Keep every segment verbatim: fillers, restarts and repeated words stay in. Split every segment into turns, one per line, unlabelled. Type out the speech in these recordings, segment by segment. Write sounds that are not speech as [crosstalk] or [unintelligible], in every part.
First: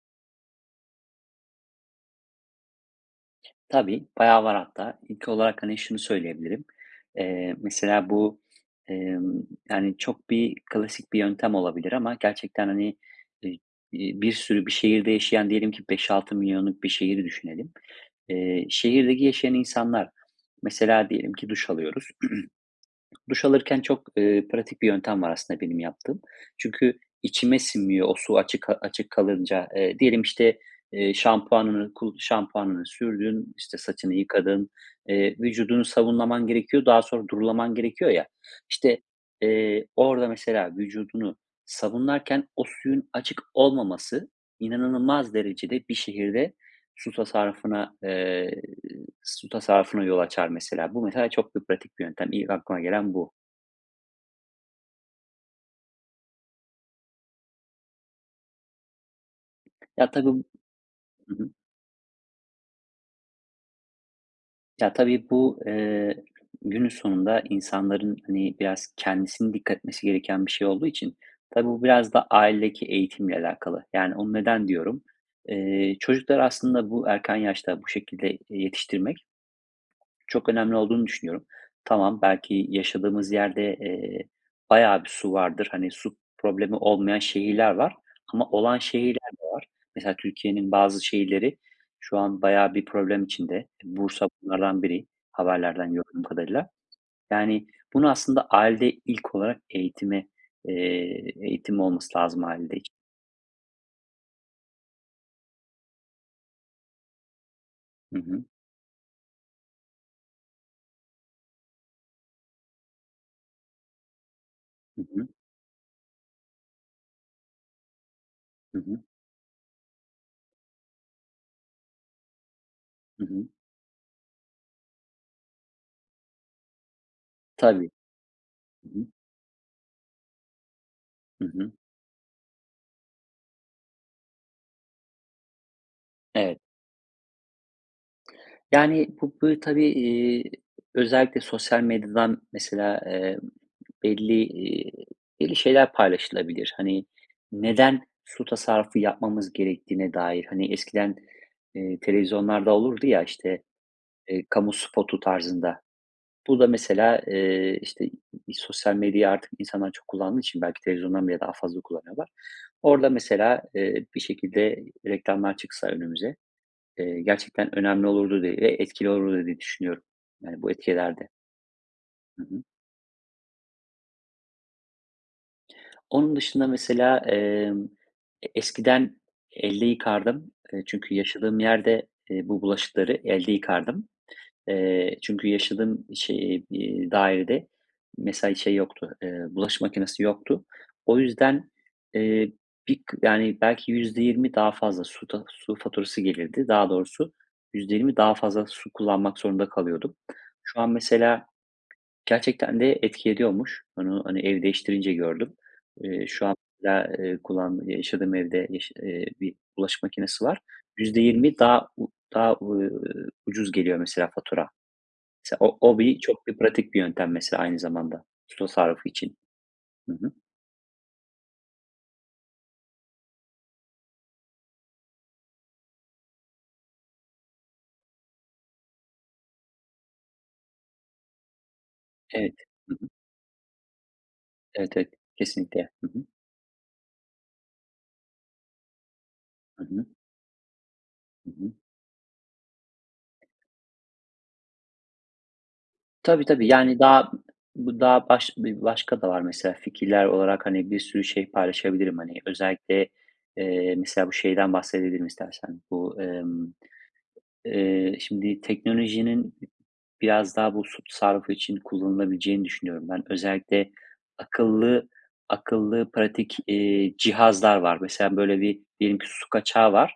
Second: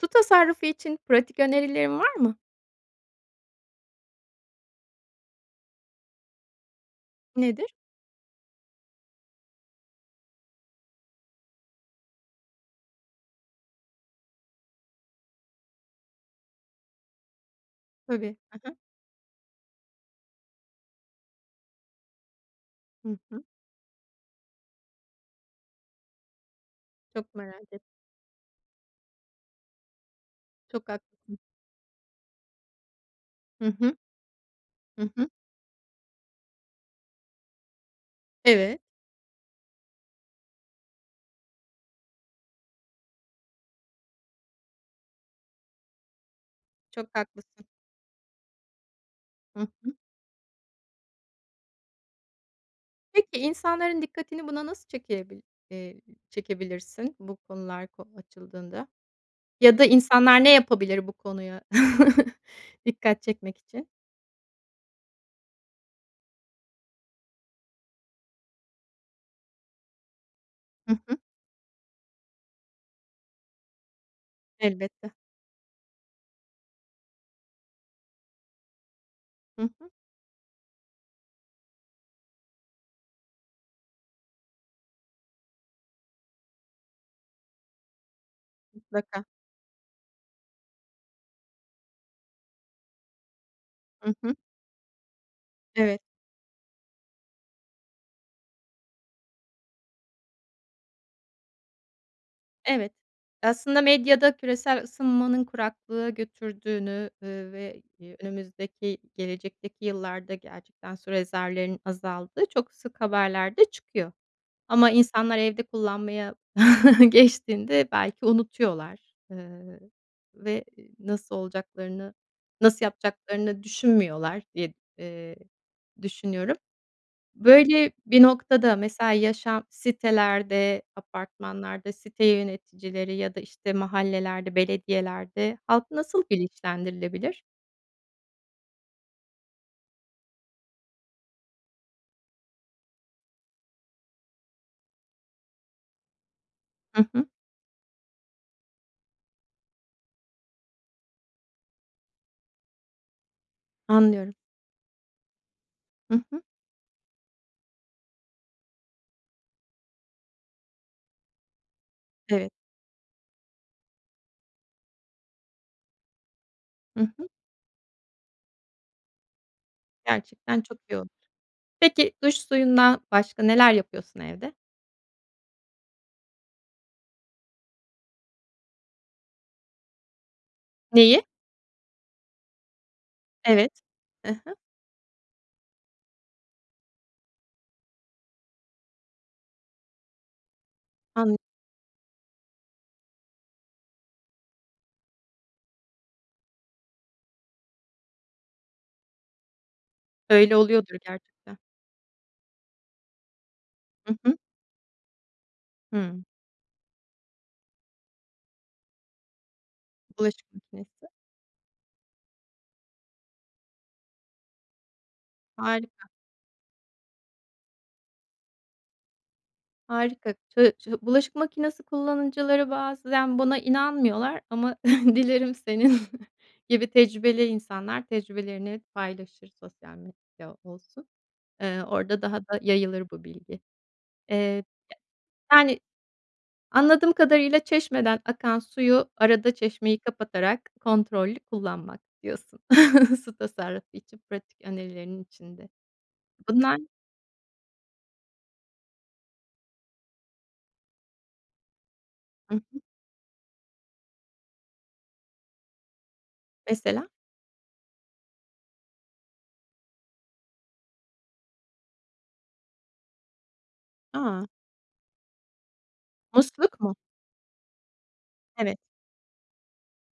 Su tasarrufu için pratik önerilerin var mı?
Tabii. Bayağı var hatta. İlk olarak, hani, şunu söyleyebilirim; eee,
Nedir?
mesela bu, emm, yani, çok bir klasik bir yöntem olabilir ama gerçekten, hani, eee, iii, bir sürü bir şehirde yaşayan diyelim ki beş altı milyonluk bir şehri düşünelim.
Tabii. Hı
Eee,
hı.
şehirdeki yaşayan insanlar, mesela, diyelim ki duş alıyoruz.
Hı
[clears throat]
hı.
Duş alırken çok, ııı, pratik bir yöntem var aslında benim yaptığım. Çünkü
Çok
içime
merak ettim.
sinmiyor, o su açık açık kalınca. Eee, diyelim işte,
Çok
eee,
haklısın.
şampuanını, ku şampuanını sürdün,
Hı
işte,
hı.
saçını yıkadın,
Hı hı.
eee, vücudunu sabunlaman gerekiyor, daha sonra durulaman gerekiyor ya,
Evet.
işte, eee, orada mesela vücudunu sabunlarken o suyun açık olmaması inanılmaz derecede bir şehirde
Çok
su
haklısın.
tasarrufuna, eee, su
Hı hı.
tasarrufına yol açar mesela. Bu mesela çok bir pratik bir yöntem, ilk aklıma gelen bu.
Peki insanların dikkatini buna nasıl çekebil eee, çekebilirsin? Bu konular ko açıldığında? Ya da
Ya tabii,
insanlar
bu
ne yapabilir bu
Hı hı
konuya [chuckles] dikkat çekmek için?
ya, tabii bu, eee, günün sonunda insanların, hani, biraz kendisinin dikkat etmesi gereken bir şey olduğu
Hı
için
hı.
tabii bu biraz da ailedeki eğitimle alakalı, yani onu neden diyorum?
Elbette.
Eee, çocuklar aslında bu erken yaşta bu şekilde, eee, yetiştirmek
Hı hı.
çok önemli olduğunu düşünüyorum. Tamam, belki yaşadığımız yerde, eee, bayağı bir su vardır. Hani, su problemi olmayan şehirler var ama olan
Mutlaka.
şehirler de var. Mesela Türkiye'nin bazı şehirleri şu an bayağı bir problem içinde.
Hı
Bursa
hı.
bunlardan biri haberlerden
Evet.
gördüğüm kadarıyla. Yani, bunu aslında, ailede ilk olarak eğitime, eee, eğitim olması lazım ailede.
Evet. Aslında medyada küresel ısınmanın kuraklığa götürdüğünü, eee, ve
Hı hı.
önümüzdeki gelecekteki yıllarda, gerçekten su rezervlerin azaldığı çok sık haberlerde çıkıyor ama
Hı hı.
insanlar evde kullanmaya [chuckles] geçtiğinde belki
Hı
unutuyorlar,
hı.
eee, ve ı nasıl olacaklarını, nasıl
Hı hı.
yapacaklarını düşünmüyorlar diye, eee, düşünüyorum.
Tabii.
Böyle bir noktada
Hı hı.
mesela, yaşam sitelerde,
Hı hı.
apartmanlarda site yöneticileri ya da işte, mahallelerde, belediyelerde halk nasıl
Evet.
bilinçlendirilebilir?
Yani, bu, böyle, tabii, iii, özellikle sosyal medyadan, mesela, eee, belli, iii, belli şeyler paylaşılabilir. Hani,
Hı hı.
neden su tasarrufu yapmamız gerektiğine dair, hani, eskiden, eee, televizyonlarda olurdu ya, işte,
Anlıyorum.
eee, kamu spotu tarzında,
Hı hı.
bu da, mesela, eee, işte, sosyal medya artık insanlar çok kullandığı için belki televizyondan bile daha fazla kullanıyorlar.
Evet.
Orada, mesela, eee, bir şekilde reklamlar çıksa önümüze,
Hı
eee,
hı.
gerçekten önemli olurdu diye ve etkili olurdu diye düşünüyorum,
Gerçekten
yani, bu
çok
etki
yoğun.
ederdi.
Peki, duş
Hı hı.
suyundan başka neler yapıyorsun evde?
Onun dışında, mesela, emm, e eskiden elde yıkardım, eee, çünkü
Neyi?
yaşadığım yerde, eee, bu bulaşıkları elde
Evet,
yıkardım.
hı hı.
Eee, çünkü yaşadığım şe iii, dairede, mesela, şey yoktu, ııı, bulaşık makinesi yoktu. O
An
yüzden, eee, bir k yani, belki yüzde yirmi daha fazla su ta su faturası gelirdi. Daha doğrusu yüzde yirmi daha fazla su kullanmak zorunda kalıyordum.
Öyle
Şu an,
oluyordur
mesela,
gerçekten.
gerçekten de etki ediyormuş.
Hı
Onu,
hı.
hani, ev değiştirince gördüm.
Hımm.
Eee, şu anda, eee, kullandığım, yaşadığım evde, yaş eee, bir bulaşık makinesi
Bulaşık
var,
makinesi.
yüzde yirmi daha u daha, eee, ucuz geliyor mesela fatura. Mesela, o o
Harika.
bir çok bir pratik bir yöntem, mesela, aynı zamanda, su tasarrufu için. Hı hı.
Harika. Ça şı bulaşık makinesi kullanıcıları bazen bana inanmıyorlar ama [chuckles] dilerim senin gibi tecrübeli insanlar tecrübelerini paylaşır, sosyal medyada olsun. Eee, orada daha
Evet,
da
hı hı.
yayılır bu bilgi. Eee,
Evet, evet.
yani,
Kesinlikle. Hı hı.
anladığım kadarıyla çeşmeden akan suyu, arada
Hı
çeşmeyi
hı.
kapatarak kontrollü
Hı hı.
kullanmak diyorsun [chuckles] su tasarrufu için pratik önerilerinin içinde.
Tabii, tabii,
Bunlar
yani, daha, bu daha baş bir başka da var, mesela, fikirler olarak, hani, bir sürü şey paylaşabilirim, hani,
Hı hı.
özellikle, eee, mesela bu şeyden bahsedebilirim istersen, bu, emm,
Mesela?
eee, şimdi teknolojinin biraz daha bu su tasarrufu için kullanılabileceğini düşünüyorum ben. Özellikle,
A!
akıllı akıllı, pratik,
Musluk mu?
eee, cihazlar var. Mesela, böyle,
Evet.
bir diyelim ki su kaçağı var.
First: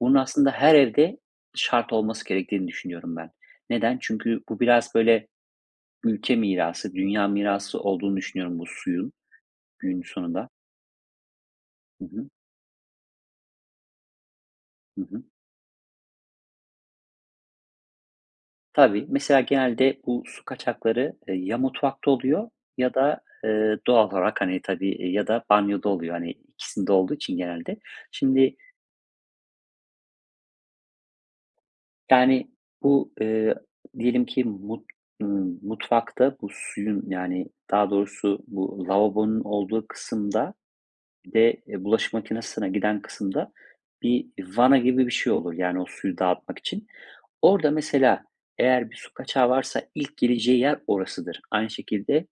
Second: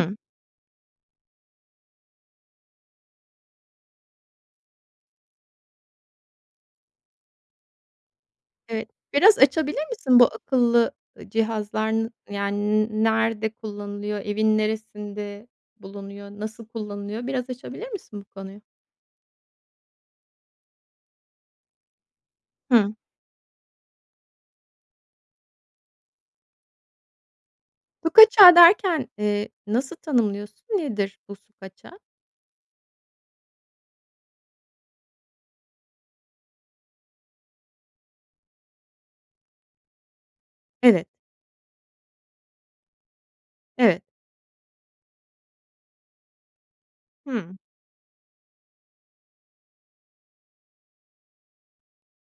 Bunun aslında her evde şart olması gerektiğini düşünüyorum ben. Neden? Çünkü bu biraz, böyle, ülke mirası, dünya mirası olduğunu düşünüyorum bu
Eee,
suyun,
biraz açabilir
günün
misin bu
sonunda.
akıllı, ııı, cihazlar,
Hı
n
hı.
yani, n nerede kullanılıyor, evin
Hı hı.
neresinde bulunuyor, nasıl kullanılıyor? Biraz açabilir misin bu konuyu?
Tabii, mesela, genelde bu su kaçakları, eee, ya mutfakta oluyor ya
Hı.
da, eee, doğal olarak, hani, tabii, eee, ya da banyoda oluyor, hani, ikisinde olduğu için genelde.
Su kaçağı
Şimdi
derken, eee, nasıl tanımlıyorsun? Nedir bu su kaçağı?
Yani, bu, ııı, diyelim ki, mut ımm, mutfakta bu suyun, yani, daha doğrusu bu lavabonun olduğu kısımda,
Evet.
bir de, eee, bulaşık makinesine giden kısımda
Evet.
bir vana gibi bir şey olur, yani, o suyu dağıtmak için.
Hı.
Orada, mesela, eğer bir su kaçağı varsa ilk gireceği yer orasıdır. Aynı şekilde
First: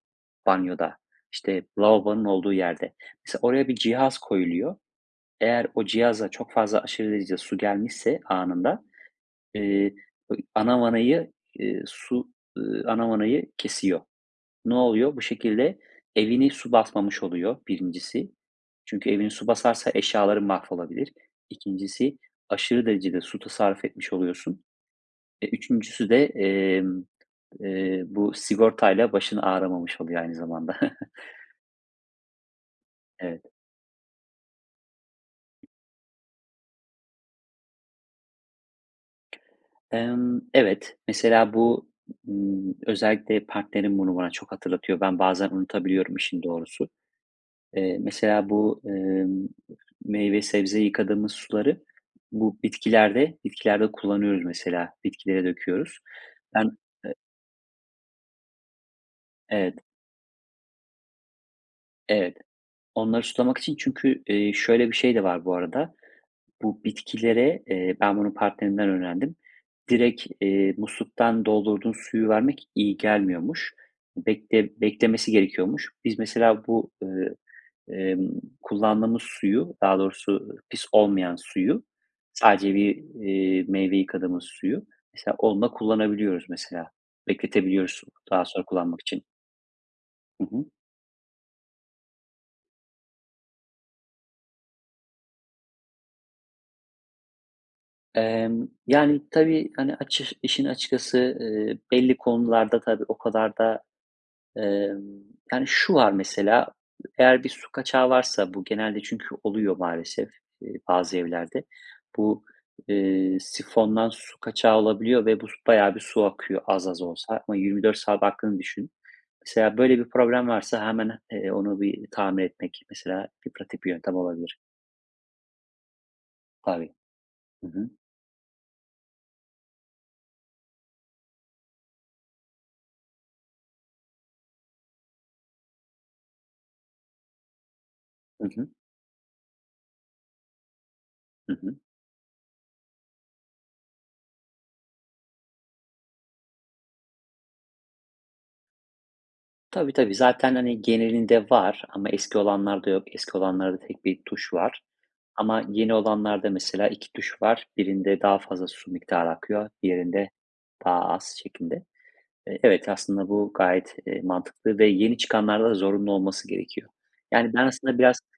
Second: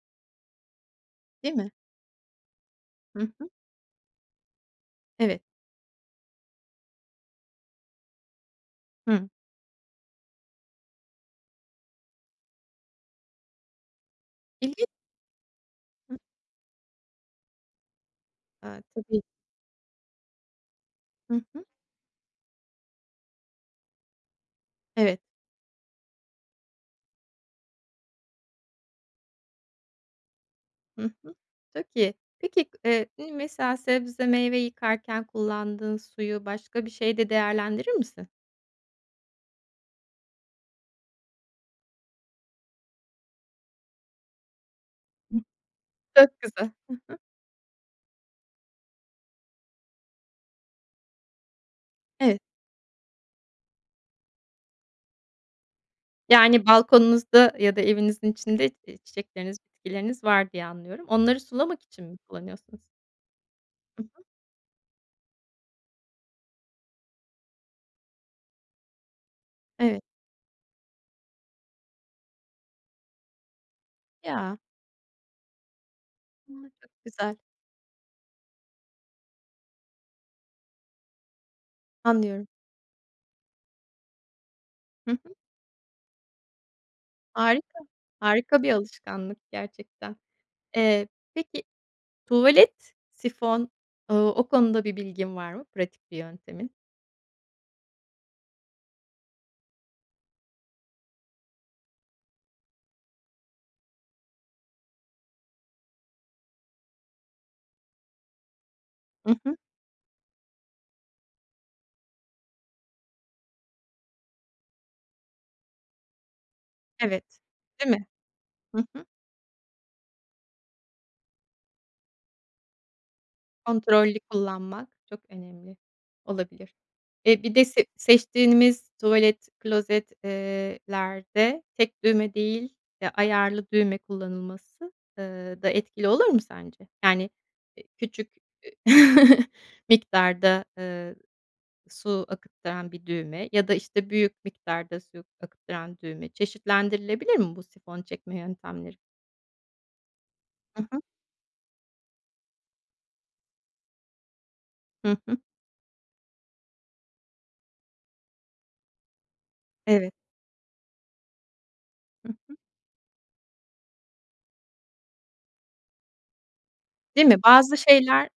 banyoda,
Değil
işte,
mi?
lavabonun olduğu yerde.
Hı
Mesela,
hı.
oraya bir cihaz koyuluyor.
Evet.
Eğer o cihaza çok fazla, aşırı derecede su gelmişse anında,
Hı.
eee, bö ana vanayı, ııı, su, ııı, ana vanayı kesiyor. Ne
İlgin
oluyor? Bu şekilde evini su basmamış oluyor, birincisi.
A,
Çünkü
tabii.
evini su basarsa eşyaların mahvolabilir.
Hı hı.
İkincisi, aşırı derecede su tasarruf etmiş oluyorsun.
Evet.
E, üçüncüsü de, emm, eee, bu sigortayla başın ağrımamış oluyor aynı zamanda.
Hı
[chuckles]
hı. Çok iyi. Peki, eee, hani,
Evet.
mesela sebze meyve yıkarken kullandığın suyu başka bir şeyde değerlendirir misin?
Emm, evet, mesela bu, ııı, özellikle partnerim bunu bana çok hatırlatıyor. Ben bazen unutabiliyorum
Çok
işin
güzel.
doğrusu.
Hı hı.
Eee, mesela bu, ımm, meyve sebze yıkadığımız suları
Evet.
bu bitkilerde bitkilerde kullanıyoruz. Mesela bitkilere döküyoruz. Ben,
Yani,
ııı
balkonunuzda ya da evinizin içinde, i çiçekleriniz
Evet.
bitkileriniz var diye anlıyorum. Onları sulamak için mi
Evet.
kullanıyorsunuz?
Onları sulamak için.
Hı hı.
Çünkü, iii, şöyle bir şey de var bu arada, bu bitkilere, eee, ben bunu partnerimden öğrendim.
Evet.
Direkt, eee, musluktan doldurduğun suyu vermek iyi gelmiyormuş.
Ya.
Bekle beklemesi gerekiyormuş. Biz,
A,
mesela, bu,
çok
ııı,
güzel.
ımm, kullandığımız suyu, daha doğrusu pis olmayan suyu,
Anlıyorum.
sadece bir, iii, meyve yıkadığımız suyu,
Hı hı.
mesela, onunla kullanabiliyoruz, mesela,
Harika!
bekletebiliyoruz s daha
Harika
sonra
bir
kullanmak için.
alışkanlık gerçekten.
Hı hı.
Eee, peki, tuvalet, sifon, ııı, o konuda bir bilgin var mı pratik bir yöntemin?
Emm, yani, tabii, hani, açış işin açıkçası, ııı, belli konularda tabii o kadar da, ımm Yani şu var mesela: Eğer bir su kaçağı varsa, bu genelde çünkü
Hı hı.
oluyor maalesef, iii, bazı evlerde, bu, eee, sifondan su kaçağı olabiliyor ve bu, s bayağı bir su akıyor az az
Evet,
olsa ama yirmi
değil
dört
mi?
saat aktığını
Hı
düşün.
hı.
Mesela böyle bir problem varsa hemen, iii, onu bir tamir etmek mesela bir pratik bir
Kontrollü
yöntem olabilir.
kullanmak çok önemli olabilir,
Tabii.
eee, bir de
Hı
se
hı.
seçtiğimiz tuvalet, klozet, ııı lerde tek düğme değil, ya ayarlı düğme kullanılması, ııı da etkili olur mu sence? Yani, iii, küçük,
Hı hı.
iii, [chuckles] miktarda, ııı,
Hı hı.
su akıttıran bir düğme ya da işte, büyük miktarda su akıttıran düğme çeşitlendirilebilir mi bu sifon çekme yöntemleri?
Tabii, tabii. Zaten,
Hı
hani,
hı.
genelinde var ama eski olanlarda yok, eski olanlarda tek bir tuş var
Hı hı.
ama yeni olanlarda mesela iki tuş var: Birinde daha fazla su miktarı akıyor,
Evet.
diğerinde daha az, şeklinde.
Hı hı.
Eee, evet, aslında bu gayet, eee, mantıklı ve yeni çıkanlarda zorunlu olması gerekiyor.
Değil mi?
Yani ben
Bazı
aslında biraz
şeyler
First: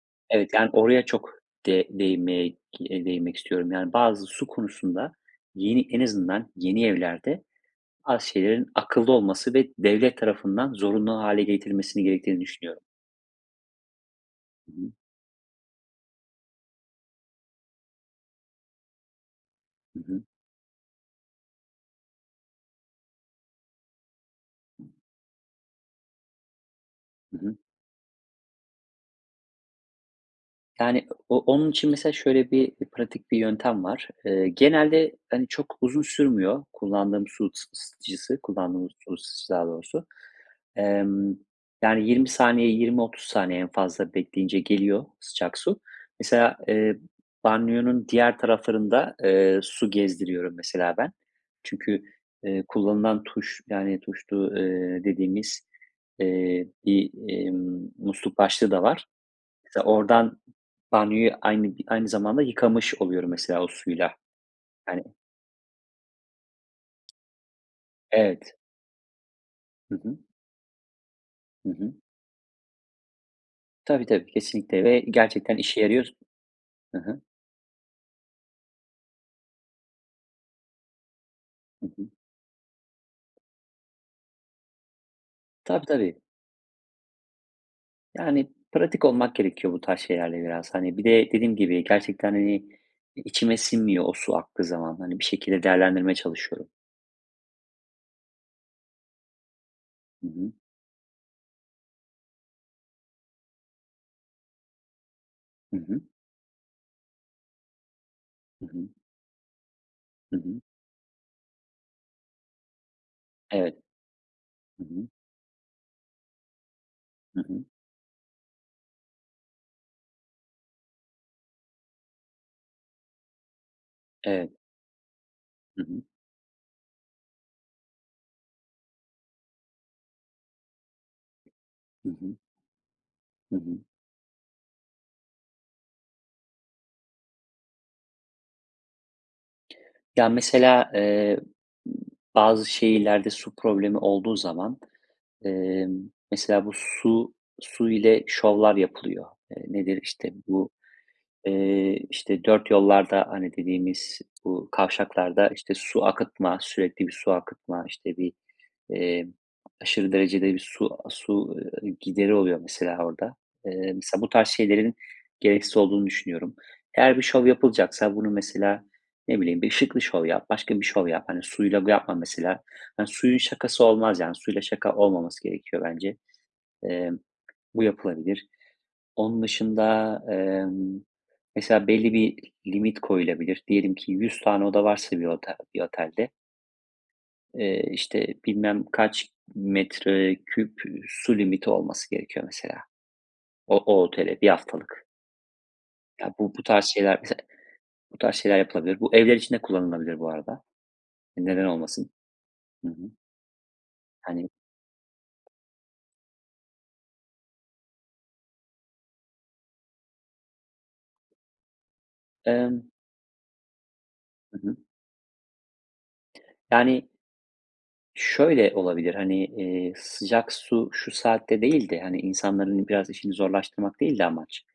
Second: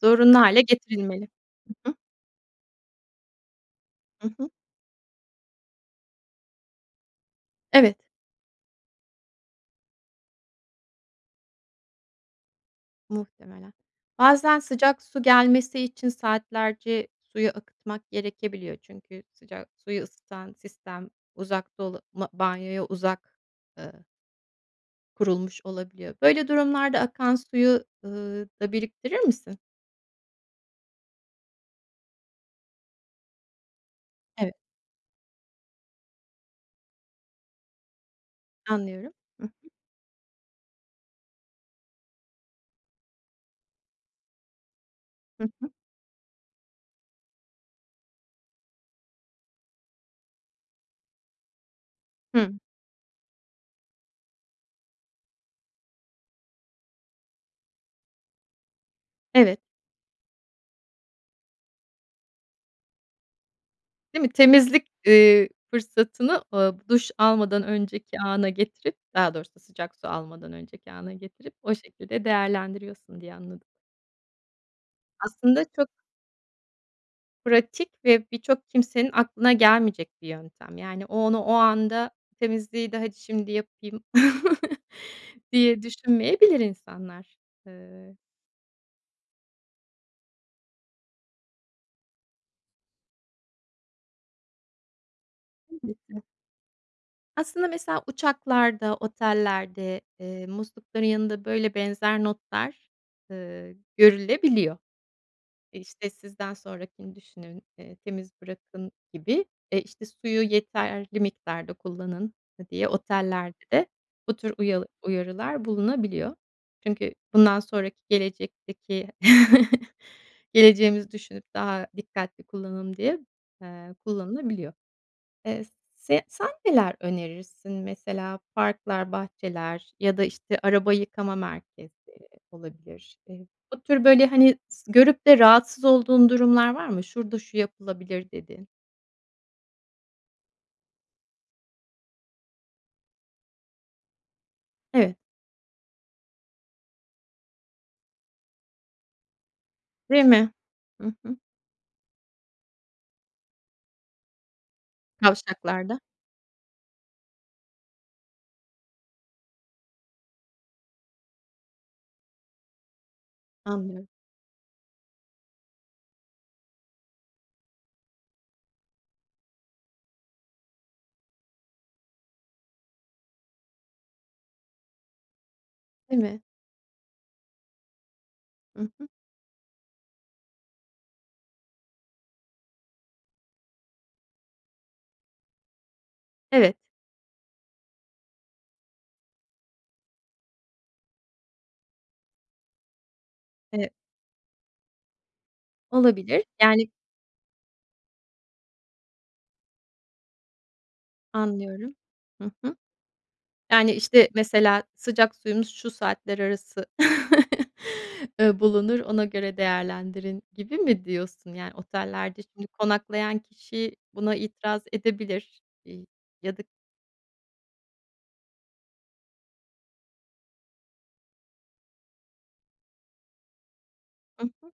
zorunlu
evet,
hâle
yani oraya
getirilmeli.
çok de
Hı hı.
değinmeye k eee, değinmek istiyorum, yani bazı
Hı
su
hı.
konusunda yeni en azından yeni evlerde
Evet.
bazı şeylerin akıllı olması ve devlet tarafından zorunlu hâle getirilmesinin gerektiğini düşünüyorum.
Muhtemelen. Bazen
Hı hı.
sıcak su gelmesi için saatlerce suyu akıtmak gerekebiliyor. Çünkü sıcak
Hı
suyu
hı.
ısıtan sistem uzak dolu ma banyoya uzak, ııı kurulmuş olabiliyor. Böyle durumlarda akan
Hı hı.
suyu, ııı, da biriktirir misin?
Yani o onun için mesela şöyle bir pratik bir yöntem var. Eee,
Evet.
genelde hani çok uzun sürmüyor kullandığım su ısıtıcısı, kullandığımız su
Anlıyorum. Hı
ısıtıcısı daha
hı.
doğrusu, emm, yani yirmi saniye, yirmi otuz saniye en fazla bekleyince geliyor
Hı
sıcak
hı.
su. Mesela, eee, b banyonun diğer taraflarında, eee, su gezdiriyorum mesela ben. Çünkü,
Hı.
eee, kullanılan tuş yani tuşlu, eee, dediğimiz, eee, bir, emm, musluk başlığı da var.
Evet.
Mesela oradan banyoyu aynı aynı zamanda yıkamış oluyorum mesela o suyla.
Değil mi? Temizlik,
Yani
ııı, fırsatını, aaa, duş almadan önceki ana
Evet.
getirip, daha doğrusu
Hı
sıcak su
hı.
almadan önceki ana getirip
Hı
o
hı.
şekilde değerlendiriyorsun diye anladım.
Tabii, tabii. Kesinlikle ve gerçekten
Aslında
işe
çok
yarıyor s Hı hı.
pratik ve birçok kimsenin aklına gelmeyecek bir yöntem, yani o onu o
Hı hı.
anda temizliği de hadi şimdi yapayım [chuckles] diye
Tabii, tabii.
düşünmeyebilir insanlar. Iıı
Yani pratik olmak gerekiyor bu tarz şeylerde biraz. Hani bir de dediğim gibi, gerçekten hani i içime sinmiyor o su aktığı zaman. Hani bir şekilde değerlendirmeye
Elbette.
çalışıyorum.
Aslında mesela uçaklarda, otellerde,
Hı
eee,
hı.
muslukların yanında, böyle, benzer notlar, ııı, görülebiliyor.
Hı hı.
İşte, "Sizden sonrakini düşünün." eee, "Temiz
Hı hı.
bırakın." gibi. E, işte,
Hı
"Suyu
hı.
yeterli miktarda kullanın." ııı, diye
Evet.
otellerde bu tür uyal
Hı hı.
uyarılar bulunabiliyor. Çünkü
Hı
bundan
hı.
sonraki gelecekteki [chuckles] geleceğimizi düşünüp daha dikkatli kullanım diye, eee,
Evet.
kullanılabiliyor. Eee, s
Hı hı.
se sen neler önerirsin? Mesela parklar, bahçeler ya da işte, araba yıkama merkezi
Hı hı.
olabilir. Eee,
Hı hı.
bu tür, böyle, hani, s görüp de rahatsız olduğun durumlar var mı, "Şurada şu yapılabilir." dediğin?
Ya, mesela, eee, b bazı şehirlerde su problemi olduğu zaman,
Evet.
emm, mesela bu su su ile şovlar yapılıyor. Eee, nedir?
Değil
İşte,
mi?
bu,
Hı hı.
eee, işte, dörtyollarda, hani, dediğimiz bu kavşaklarda, işte,
Kavşaklarda.
su akıtma, sürekli bir su akıtma, işte, bir, eee, aşırı derecede bir su a su, ııı, gideri oluyor mesela orada. Eee,
Anlıyorum.
mesela bu tarz şeylerin gereksiz olduğunu düşünüyorum. Eğer bir şov yapılacaksa bunun mesela, ne bileyim, bir ışıklı şov yap, başka bir şov yap. Hani, suyla ga yapma mesela. Hani, suyun şakası olmaz yani. Suyla şaka olmaması gerekiyor bence.
Değil mi?
Emm, bu yapılabilir.
Hı hı.
Onun dışında, emm, mesela belli bir limit koyulabilir. Diyelim ki yüz tane oda varsa bir otel bir otelde
Evet.
eee, işte, bilmem kaç metreküp, ııı, su limiti olması gerekiyor mesela. O
Eee
o otele, bir haftalık. Ya,
Olabilir,
bu bu tarz
yani
şeyler Mesela bu tarz şeyler yapılabilir. Bu evler için de kullanılabilir bu arada. Neden
Anlıyorum,
olmasın?
hı hı.
Hı hı.
Yani, işte,
Hani
mesela "Sıcak suyumuz şu saatler arası, [chuckles] eee, bulunur, ona göre değerlendirin." gibi mi diyorsun yani? Otellerde şimdi,
Emm
konaklayan kişi buna
Hı hı.
itiraz edebilir, iii, yadık
Yani, şöyle olabilir, hani, eee, "sıcak su şu saatte" değil de, hani, insanların biraz işini zorlaştırmak değil de
Hı
amaç.
hı.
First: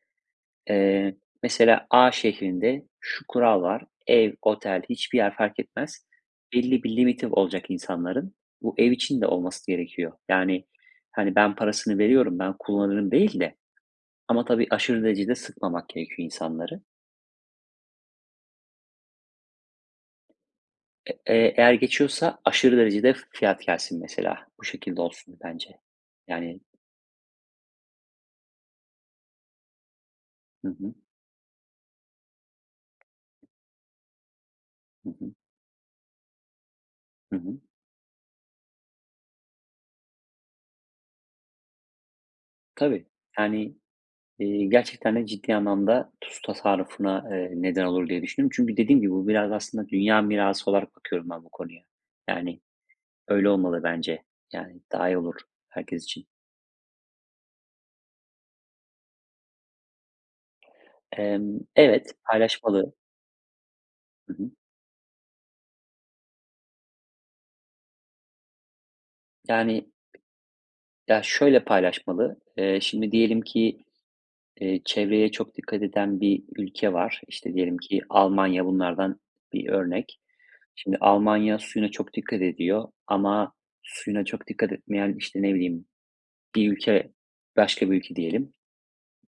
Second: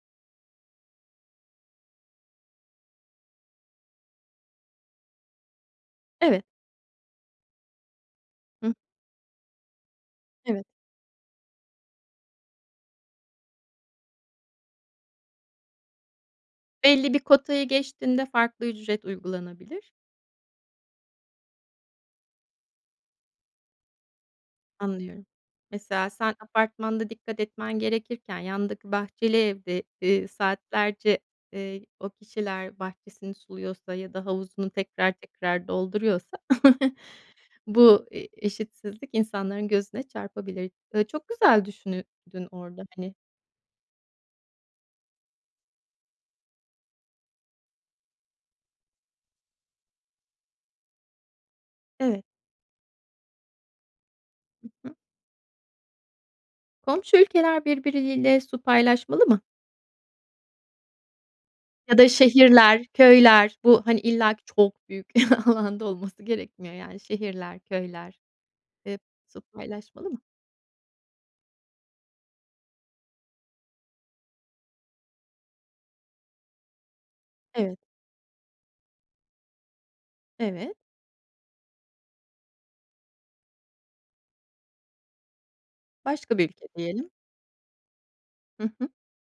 Eee, mesela A şehrinde şu kural var; ev, otel, hiçbir yer fark etmez,
Evet.
belli bir limiti olacak insanların,
Hıh.
bu ev için de olması gerekiyor.
Evet.
Yani, hani, "Ben parasını veriyorum, ben kullanırım." değil de ama tabii aşırı derecede sıkmamak gerekiyor insanları.
Belli bir kotayı geçtiğinde farklı ücret uygulanabilir.
E eee, eğer geçiyorsa aşırı derecede f fiyat gelsin mesela. Bu şekilde
Anlıyorum.
olsun bence.
Mesela, sen
Yani
apartmanda dikkat etmen gerekirken, yandaki bahçeli evde, eee,
Hı hı.
saatlerce, eee, o kişiler bahçesini suluyorsa ya da havuzunu
Hı
tekrar
hı.
tekrar dolduruyorsa [chuckles]
Hı hı.
bu, eee, eşitsizlik insanların gözüne çarpabilir. Iıı, çok güzel düşünüdün orada
Tabii,
hani.
yani, eee, gerçekten de ciddi anlamda su tasarrufuna, eee, neden olur diye düşündüm. Çünkü dediğim gibi, bu biraz da aslında dünya mirası olarak bakıyorum ben bu konuya.
Evet.
Yani, öyle olmalı bence.
Hı
Yani,
hı.
daha iyi olur herkes için.
Komşu ülkeler birbirleriyle su paylaşmalı mı?
Emm,
Ya da
evet
şehirler,
paylaşmalı.
köyler, bu, hani,
Hı
illaki
hı.
çok büyük [chuckles] alanda olması gerekmiyor yani. Şehirler, köyler, eee, su
Yani,
paylaşmalı mı?
ya, şöyle paylaşmalı: Eee, şimdi diyelim ki, eee, çevreye çok dikkat eden bir ülke var. İşte,
Evet.
diyelim ki Almanya bunlardan bir örnek.
Evet.
Şimdi, Almanya suyuna çok dikkat ediyor ama suyuna çok dikkat etmeyen, işte, ne bileyim
Başka bir ülke
bir
diyelim.
ülke Başka bir ülke diyelim,
Hı hı.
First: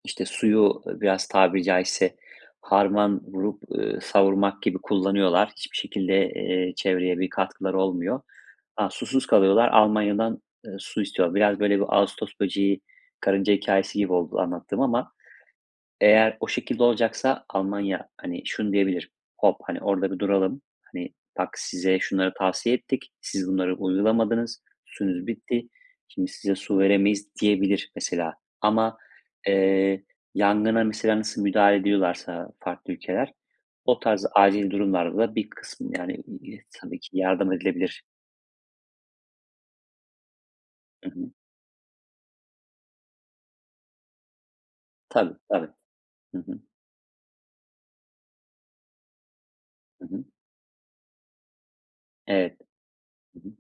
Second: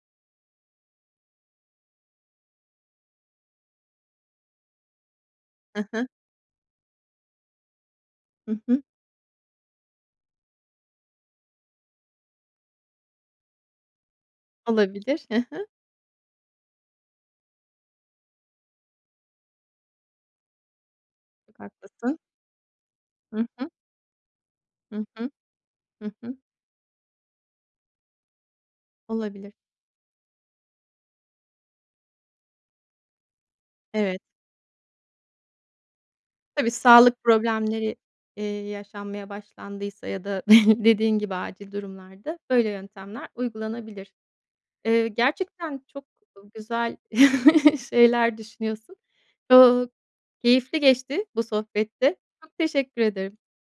işte, suyu biraz, tabiri caizse, harman vurup, ııı, savurmak gibi kullanıyorlar. Hiçbir
Hı hı.
şekilde, eee, çevreye bir katkıları olmuyor.
Hı hı.
Ha, susuz kalıyorlar, Almanya'dan, eee, su istiyorlar. Biraz, böyle, bir "ağustos böceği, karınca" hikâyesi gibi oldu anlattığım ama
Olabilir. Hı hı.
eğer o şekilde olacaksa Almanya, hani, şunu diyebilir: "Hop! Hani, orada bir duralım. Hani, bak,
Çok
size
haklısın.
şunları tavsiye ettik,
Hı
siz
hı.
bunları uygulamadınız,
Hı
suyunuz
hı.
bitti.
Hı
Şimdi
hı.
size su veremeyiz." diyebilir mesela. Ama,
Olabilir.
eee, yangına mesela nasıl müdahale ediyorlarsa farklı ülkeler, o
Evet.
tarz acil durumlarda da bir kısım, yani, ı e
Tabii,
tabii ki
sağlık
yardım
problemleri,
edilebilir.
eee, yaşanmaya başlandıysa ya da [chuckles]
I
dediğin
hı.
gibi, acil durumlarda böyle yöntemler uygulanabilir. Eee,
Tabii, tabii.
gerçekten çok,
Hı
ııı,
hı.
güzel [chuckles] şeyler düşünüyorsun. [unintelligible]
Hı hı.
Keyifli geçti bu sohbet de.
Evet.
Çok teşekkür ederim.
Hı hı.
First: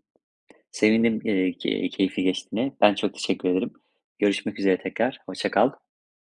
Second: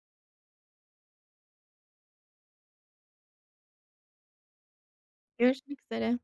Sevindim, eee, k keyifli geçtiğine. Ben çok teşekkür ederim. Görüşmek üzere tekrar, hoşça kal.
Görüşmek üzere.